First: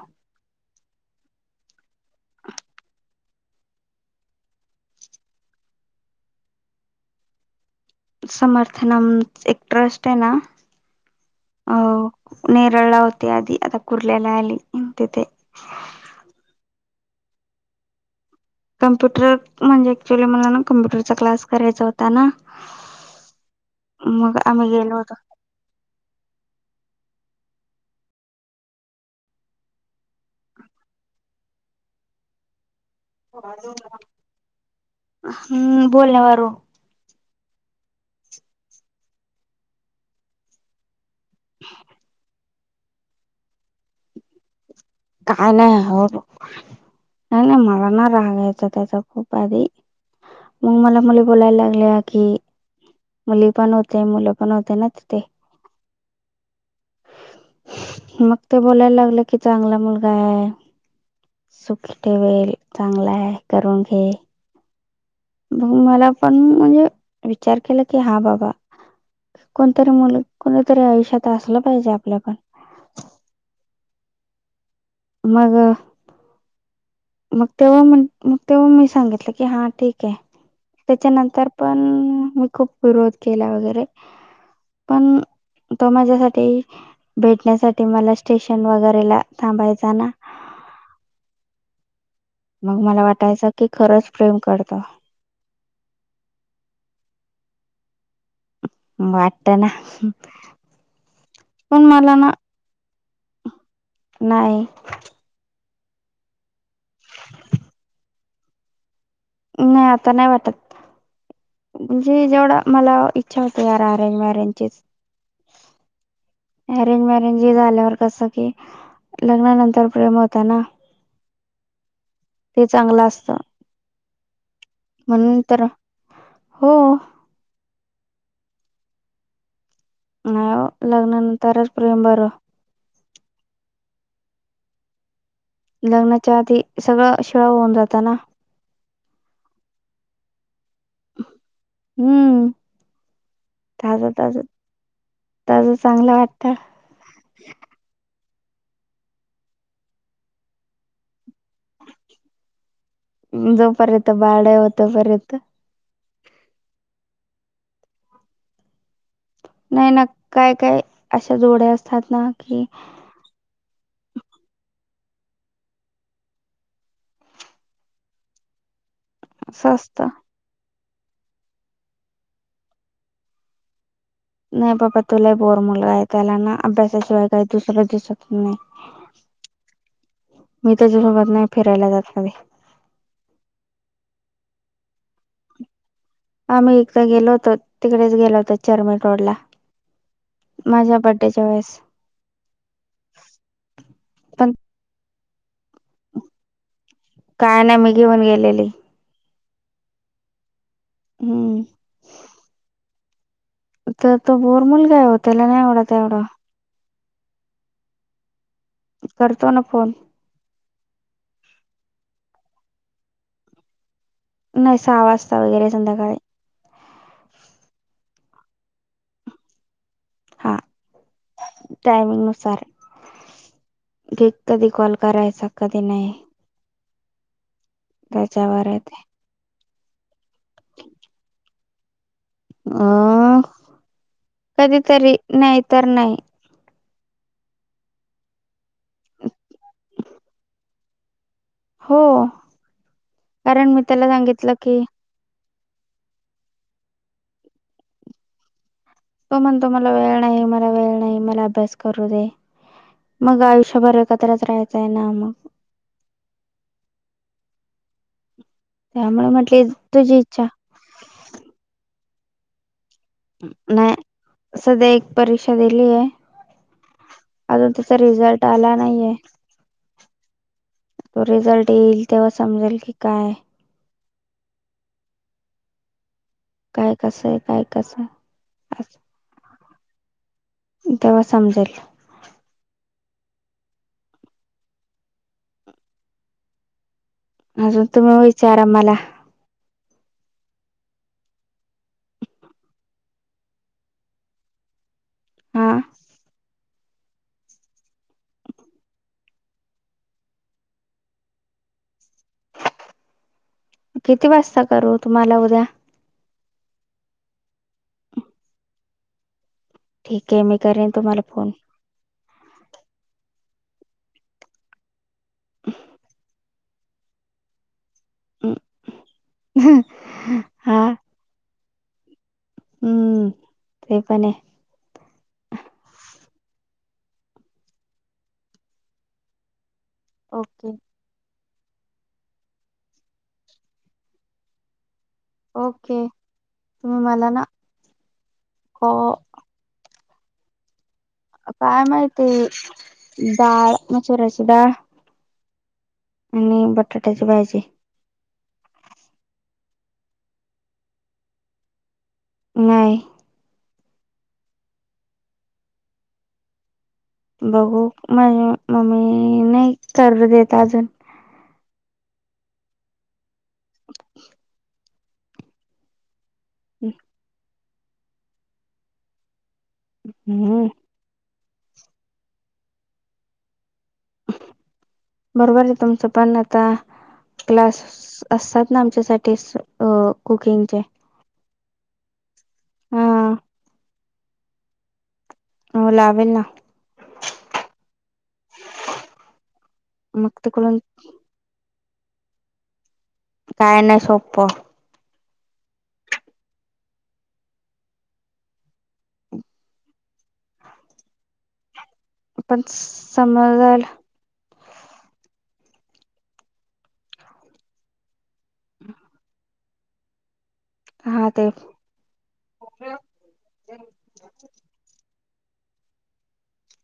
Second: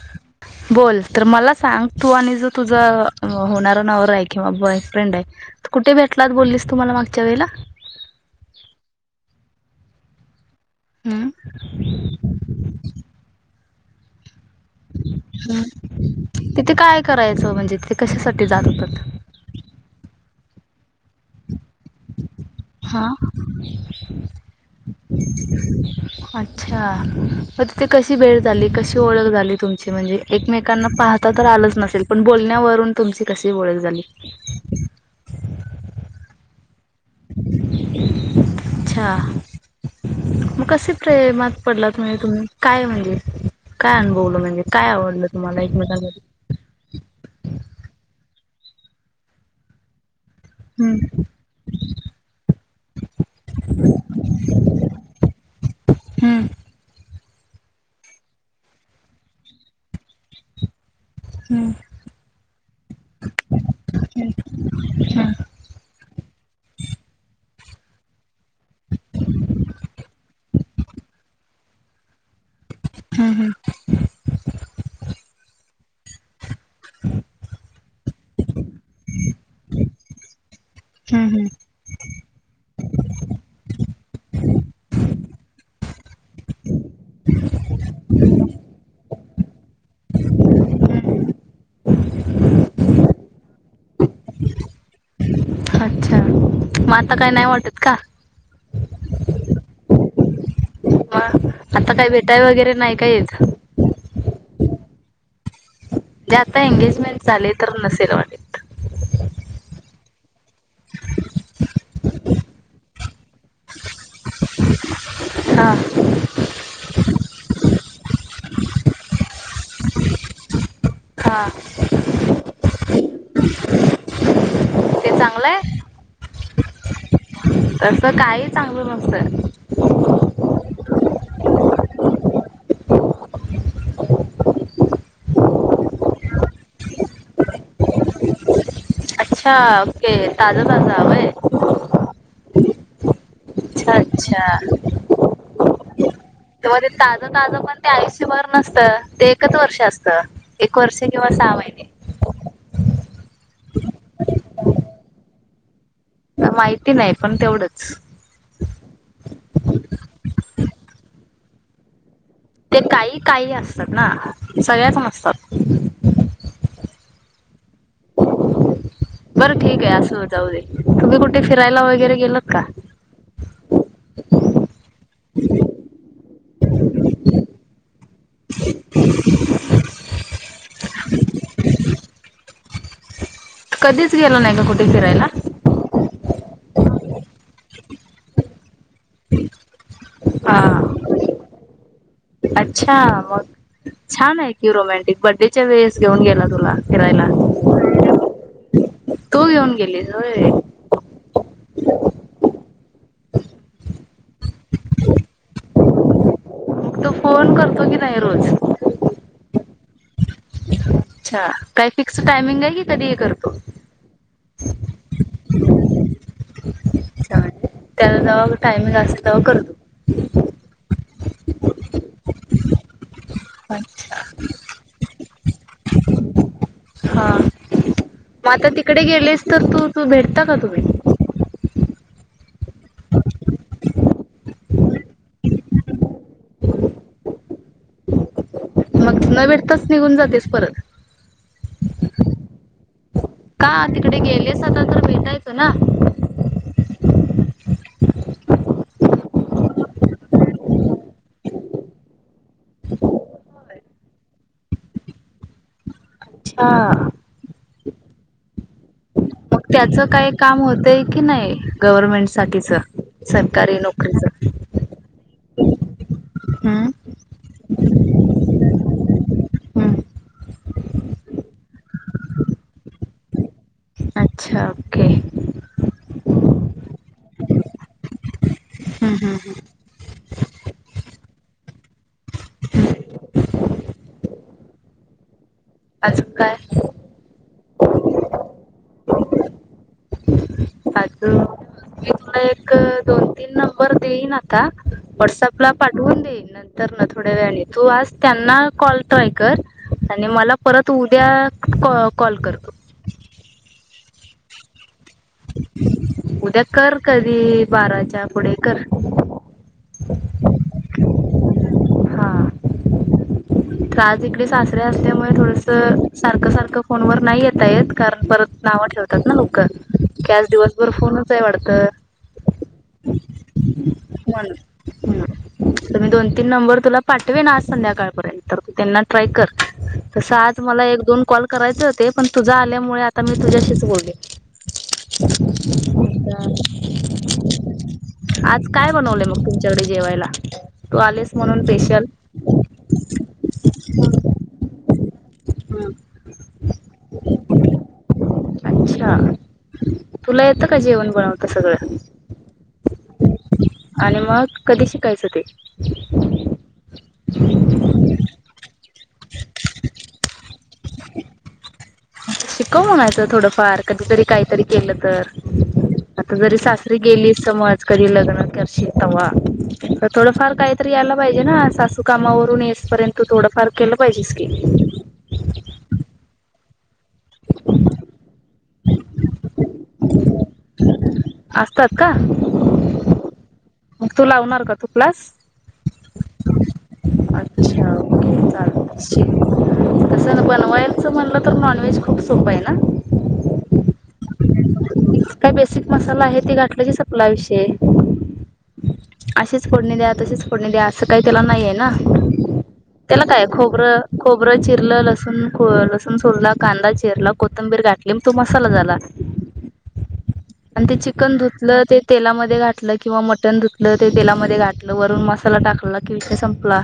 गर्वच बोल तर मला सांग तू आणि जो तुझा होणारा नवर आहे. किंवा बॉयफ्रेंड आहे. कुठे भेटलात बोललीस तुम्हाला मागच्या वेळेला समर्थनम एक ट्रस्ट आहे ना. हम्म. अ नेरळा होते अदी अता कुर्लेला अली हंत ते हम् तिथे काय करायचं म्हणजेि कशासाठी जात होतात कम्प्युटर म्हणजेऍक्च्युअली मला कम्प्युरचा क्स करायचा हो. हा. मग आम्ही गेलो होतो अच्छा, मग तिथे कशी वेळ झाली कशी ओळख झाली तुमची म्हणजे एकमेकांना पाह तर आलंच नसेल पण बोलण्यावरून तुमची कशी ओळख झाली हम्म, बोलण्या मारू अच्छा. मग कसे प्रेमात पडलात म्हणजे, तुम्ही काय म्हणजे, काय अनुभवलं म्हणजे, काय आवडलं तुम्हाला एकमेकां मध्ये. नाही-नाही मला ना नारळ आणायचं होता खूप आधी, मग मला हम्म, मु बोलायला लागल्या की, मुली पण होते, मुलं पण होते, ना तिथे. हम्म, मग ते बोलायला लागलं की चांगला मुलगा आहे. हम्म, सुक ते वेळ चांगला आहे, करून घे. हम्म, मग मला पण म्हणजे, विचार केला की हा बाबा. कोणतरी मुल, कोणीतरी आयुष्यात, असलं पाहिजे आपल्या पण. हम्म-हम्म. मग. मग तो, मग तो, हा मी सांगितलं की हां ठीक आहे. हम्म त्याच्यानंतर पण मी खूप विरोध केला वगैरे पण, तो माझ्यासाठी भेटण्यासाठी मला स्टेशन वगैरे ला थांबायचा ना. हम्म मग मला वाटायचं की खरंच प्रेम करतो. अच्छा, मग आता काही नाही वाटत का? वाटणा. म आता काय भेटाय वगैरे नाही का येत. नाही. ते आता एंगेजमेंट झाले तर नसेल मागे. नाही, आता नाही वाटत. म्हणजे जेवढा मला इच्छा होते, या र अरेंज मॅरेंजची. हा. अरेंज मॅरेंज हे झाल्यावर कसं की. लग्नानंतर प्रेम होता ना. हा. ते चांगलं असत, ते म्हणून चांगलं तर, आहे हो. तसं काही चांगलं नसतं. नाय बाबा, लग्ना नंतरच प्रेम बर. लग्नाच्या आधी, सगळं शिळ होऊन जाता ना. अच्छा, ओके, ताजा-ताजा. हम्म. अच्छा ताजं-ताजं, अच्छा ताजं चांगलं वाटतं. ताजं-ताजं पण ते आयुष्यभर नसतं, ते एकच वर्ष असतं. एक वर्ष किंवा सहा महिने. जोपर्यंत बाळ नाही होत, तोपर्यंत. माहिती नाही पण तेवढंच. नाही ना, काय-काय अशा जोड्या असतात ना. की ते काही-काही असतात ना, सगळ्याच असतात. बरं असं ठीक आहे, असतं असू दे, जाऊ दे, तुम्ही कुठे फिरायला वगैरे गेलत का. नाही बाबा, तो लई बोर मुलगा आहे, त्याला ना अभ्यासाशिवाय काही दुसरं दिसत नाही. [inaudible] मी त्याच्यासोबत, नाही फिरायला जात कधी. कधीच गेला नाही का? कुठे फिरायला? आम्ही एकदा गेलो होतो. तिकडेच गेलो होतो. चर्मेट रोडला. हा माझ्या बड्डेच्या वेळेस. अच्छा. मग छानय पण की रोमॅंटिक. बड्डेच्या वेळेस घेऊन गेला, तुला फिरायला. काय नाय? मी घेऊन गेलेली. तू घेऊन गेली होय. हम्म. तर तो बोर मुलगा ओ. त्याला नाही आवडत एवढं. मग तो फोन करतो, की नाही? रोज. करतो न, फोन. अच्छा. काय फिक्स टायमिंगय की, कधी ही करतो? नाही. सहा वाजता वगैरे संध्याकाळी. काय मनली? त्याला जव्हा टायम असत. तेव्हा करतो. हा. टाइमिंग नुसार. गे कधी कॉल करायचा? कधी नाही? हा. मग त्याच्यावर आता आहे ते तिकडे गेलेस तर, तू- तू भेटता का तुम्ही? अ, कधीतरी. नाही तर नाही. मग न भेटताच निघून जातेस, परत. हो का? कारण मी त्याला तिकडे सांगितलं गेलेस की आता तर भेटायच ना. तो म्हणतो. मला वेळ नाही, मला वेळ नाही. मला अभ्यास करू दे. मग आयुष्याभर, एकत्रच राहायचंय ना. मग. अच्छा. त्यामुळे मग म्हटली त्याच तुझी काय इच्छा काम होतय कि नाही. गव्हर्मेंट साठीच. सरकारी नाही, नोकरीच सध्या एक परीक्षा दिलीय. हम्म अजून तिचा, रिझल्ट आला नाहीये. हम्म तो रिझल्ट येईल तेव्हा, समजेल की, काय अच्छा. ओके. काय कसंय? काय कसं? आहे हम्, हम, हम. तेव्हा समजेल. हम्म अजूक, काय? अजून, तुम्ही विचारा मला. अजुन, मी तुला एक, दोन- तीन नंबर देईन आता. व्हॉट्सअपला हा पा होऊन दे, नंतरन थोड्या वेळाने. तू आज त्यांना कॉल ट्राय कर. आणि मला परत उद्या, क कॉल कर. किती, वाजता करू? तुम्हाला उद्या उद्या कर. कधी, बाराच्या पुढे कर. ठीकय. मी करेन तुम्हाला फोन. तर आज इकडे, सासरे असल्यामुळे थोडस. सारखं- सारखं, फोनवर नाही येता येत. कारण, परत नाव ठेवतात ना, लोक. की, आज हा दिवसभर फोनचय वाढतं. [inaudible] हम्म ते पण आहे हो, न. [inaudible] मी दोन- तीन नंबर तुला पाठवेन. आज संध्याकाळपर्यंत. तर तू त्यांना ट्राय कर. तसं आज ओके मला, एक- दोन कॉल करायच होते. पण तुझा आल्यामुळे आता मी तुझ्याशीच बोले. ओके. तुम्ही मला ना आज क काय बनवलंय मग तुमच्याकडे जेवायला? तू आलेस म्हणून काय स्पेशल माहिती? डाळ मसुऱची डाळ ह. आणि बटाट्याची भाजी. अच्छा, तुला येतं का? जेवण बनवता सगळं. नाही. आणि मग कधी शिकायचं ते? बघू माझी मम्मी नाही करु देत अजून. शिकव म्हणायचं थोडंफार. कधीतरी काहीतरी केलं तर. आता जरी सासरी गेली समज. कधी लग्न कशी तव्हा. तर थोडंफार हम्म काहीतर यायला पाहिजे ना. सासू कामावरून येसपर्यंत थोडंफार केलं पाहिजेस की. बरोबरे तुमचं पण आता. क्लास असतात ना आमच्यासाठी. अ कुकिंगचे. असतात का? हा. मग तू लावणार का तो क्लास? हो लावेल ना. अच्छा, ओके चालत. शिख. मग कसं ना तिकडून बनवायचं म्हणलं ना. तर नॉनव्हेज खूप सोपंय ना? काय नाय सोपं. काय बेसिक मसाला हे ते घातलं की सपला विषय. अशीच फोडणी द्या. तशीच फोडणी द्या. असं काही त्याला नाहीये ना. पण त्याला काय समजाल खोबरं खोबरं चिरलं, लसूण लसूण सोडला, कांदा चिरला, कोथंबीर घातली. तो मसाला झाला. आणि ते चिकन धुतलं ते तेलामध्ये घातलं. किंवा मटण धुतलं ते तेलामध्ये घाातलं. वरून मसाला टाकला कि विषय संपला.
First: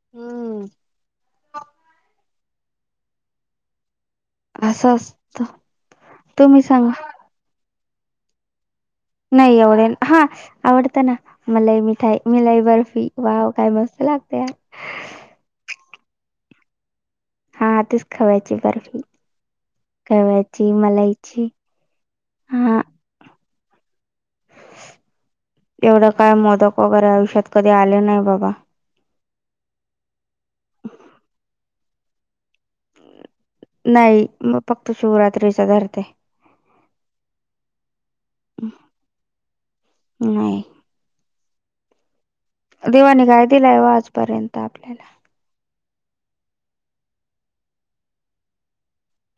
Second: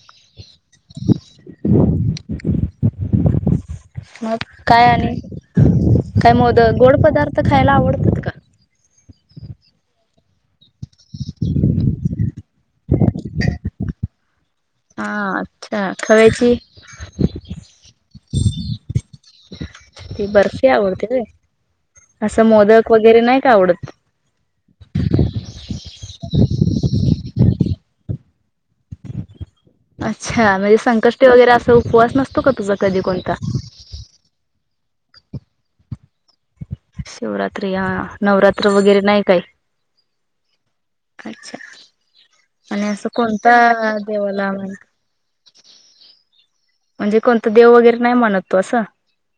हम्म [inaudible] मग काय असं आणि. असत काय मोद तुम्ही गोड सांगा पदार्थ खायला आवडतात का? नाही एवढे. हा. आवडत ना. मलाई मिठाई. मिलाई बर्फी वाव काय मस्त लागते. हा अच्छा, खव्याची? हा तेच खावायची बर्फी. ती बर्फी खव्याची आवडते मलाईची काय? सं हा मोदक वगैरे नाही का आवडत? एवढं काय मोदक वगैरे आयुष्यात कधी आले नाय बाबा. अच्छा, म्हणजे संकष्टी वगैरे असा उपवास नसतो का? तुझा कधी कोणता? नाही मी फक्त शिवरात्रीच धरते. शिवरात्री हा. नवरात्र वगैरे नाही काही? नाही अच्छा, आणि असं देवाने काय दिलाय व कोणत्या देवाला आजपर्यंत म् आपल्याला म्हणजे कोणतं देव वगैरे नाही मानत तू असं?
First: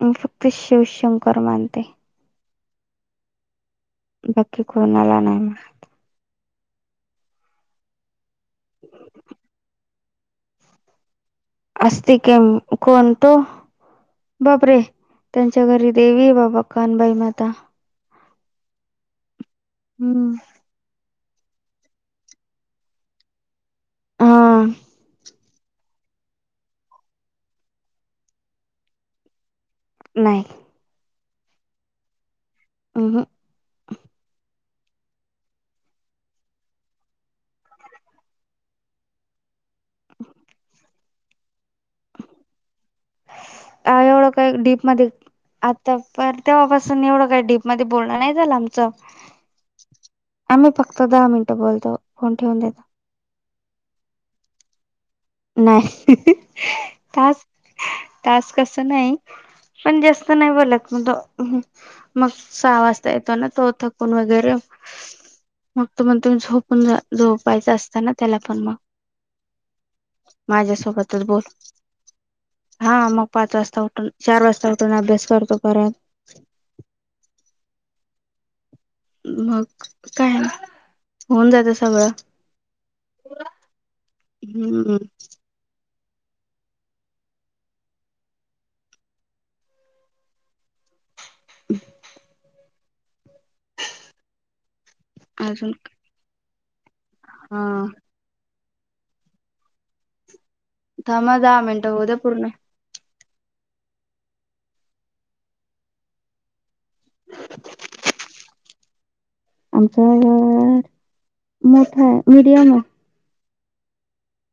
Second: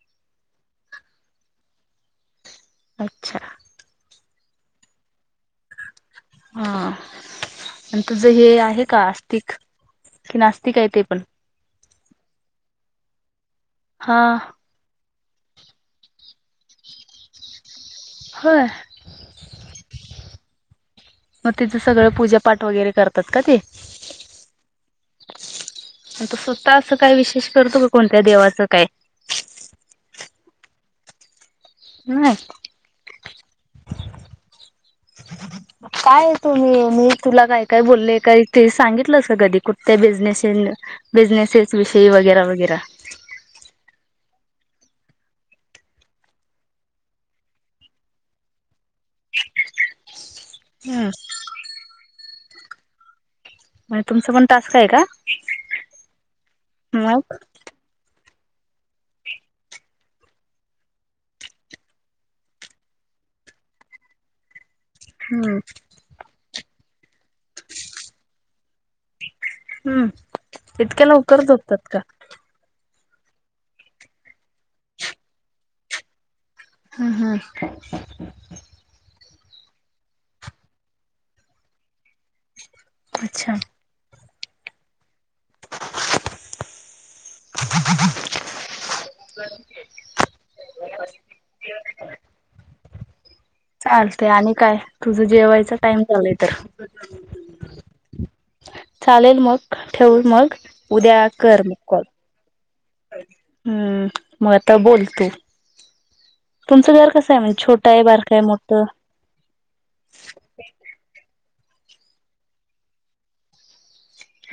मी फक्त शिवशंकर मानते. अच्छा. बाकी कोणाला नाही म. हा आणि तुझं हे आहे का आस्तिक? कि नास्तिक आहे ते पण? असते गेम, कोणत? हा बापरे. त्यांच्या घरी देवी बाबा कानबाई माता. होय. हम्म. मग तिच सगळं पूजापाठ वगैरे करतात का ते? हा आणि स्वतः असं काय विशेष करतो का, कोणत्या देवाचं काय? नाही. [unintelligible] अहं. [inaudible] काय तुम्ही मी तुला काय, काय बोलले काही ते, सांगितलंस कधी कुठत बिझनेस- बिझनेसेस विषयी वगैरा, वगैरा. आयो [unintelligible] डीप मध्ये- आता तर, तेव्हापासून एवढं काय डीप मध्ये बोलण नाही झालं आमच. आम्ही फक्त हम्म दहा मिनटं बोलतो, फोन ठेवून देतो. म्हण- तुमच पण टास्क आहे का? नाही [unintelligible] मग टास्क टास्क अस नाही. पण जास्त नाही बोलत म- [unintelligible] मग सहा वाजता येतो ना, तो थकून वगैरे- हम. मग तो मग तुम्ही झोपून झोपायच असता ना, त्याला पण मग. हम्म इतक्या माझ्यासोबतच बोल. लवकर झोपतात का हा, मग पाच वाजता उठून, चार वाजता उठून अभ्यास करतो परत. हा, हा. मग काय, होऊन जात सगळं. अच्छा. हं. [inaudible] [inaudible] [unintelligible] [inaudible] चालतय आणि काय? तुझं अजून जेवायचा टाइम झालय तर. हा. चालेल मग, ठेव मग, उद्या थांबा दहा कर मग मिनटं कॉल. होऊ द्या पूर्ण हम्म, मग आता बोलते. तुमचं घर कसं आहे, छोटं हाय, बारक हाय मोठं? आमचं घर मोठा आहे, मीडियम आहे.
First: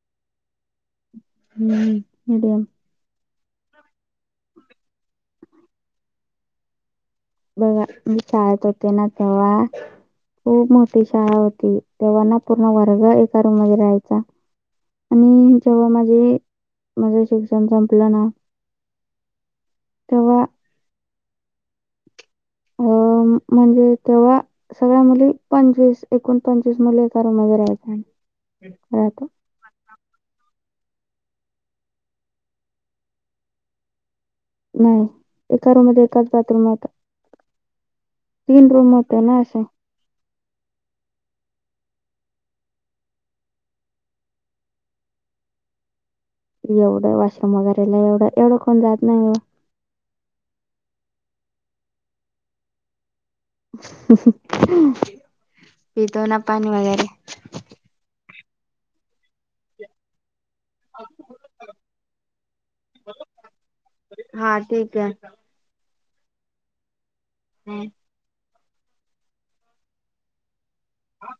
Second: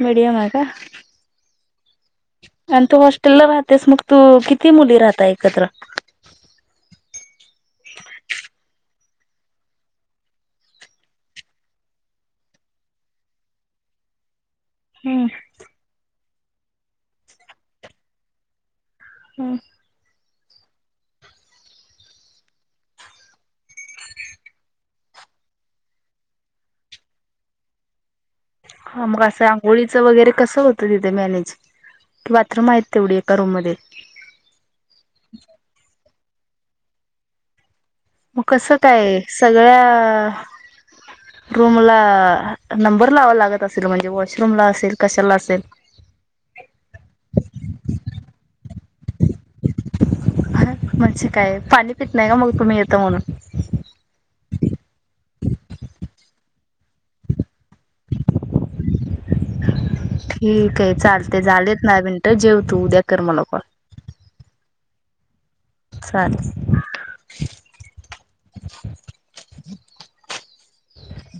मीडियम हाय का? हम्म. मीडियम आणि तू हॉस्टेल ला राहतेस, मग तू किती मुली राहता एकत्र? [unintelligible] मी शाळेत होती नां तेंव्हा- खूप मोठी शाळां होती, तेंव्हा ना पूर्ण वर्ग एका रूम मध्ये राहायचा. हम्म, जेव्हा माझे माझं शिक्षण संपल ना- [unintelligible] तेंव्हा- अ म्हणजे तेंव्हा सगळ्यां मुली पंचवीस. एकोण पंचवीस मुली एका रूमला राहायचो आम्ही. हां मगं कसं आंघोळीचं वगैरे कसं होतं तिथे मॅनेज. की बाथरूम आहेंत तेवढी एका रूम मध्यें? नाहीं. एका रूममंध्ये एकच बाथरूम होता. मगं कसं रूम होते कायं? ना असे. सगळ्यां रूम ला नंबर लावा लागतं असेल. म्हणजे वॉशरूम ला असेल, कशाला असेल. एवढं वांशरूमला वगैरेंला. एवढं एवढं कोणं जातं नाहीं हो. म्हणजे कायं पाणी पित नाहीय ओ मगं तुम्हीं? येतं म्हणून. पितो नां पाणी वगैरें. ठीके. चालतें झालेत नां दहा मिनिटं. जेव तू उद्या कर मला कॉल. हां ठीके. चालेल. हम्मं. हं.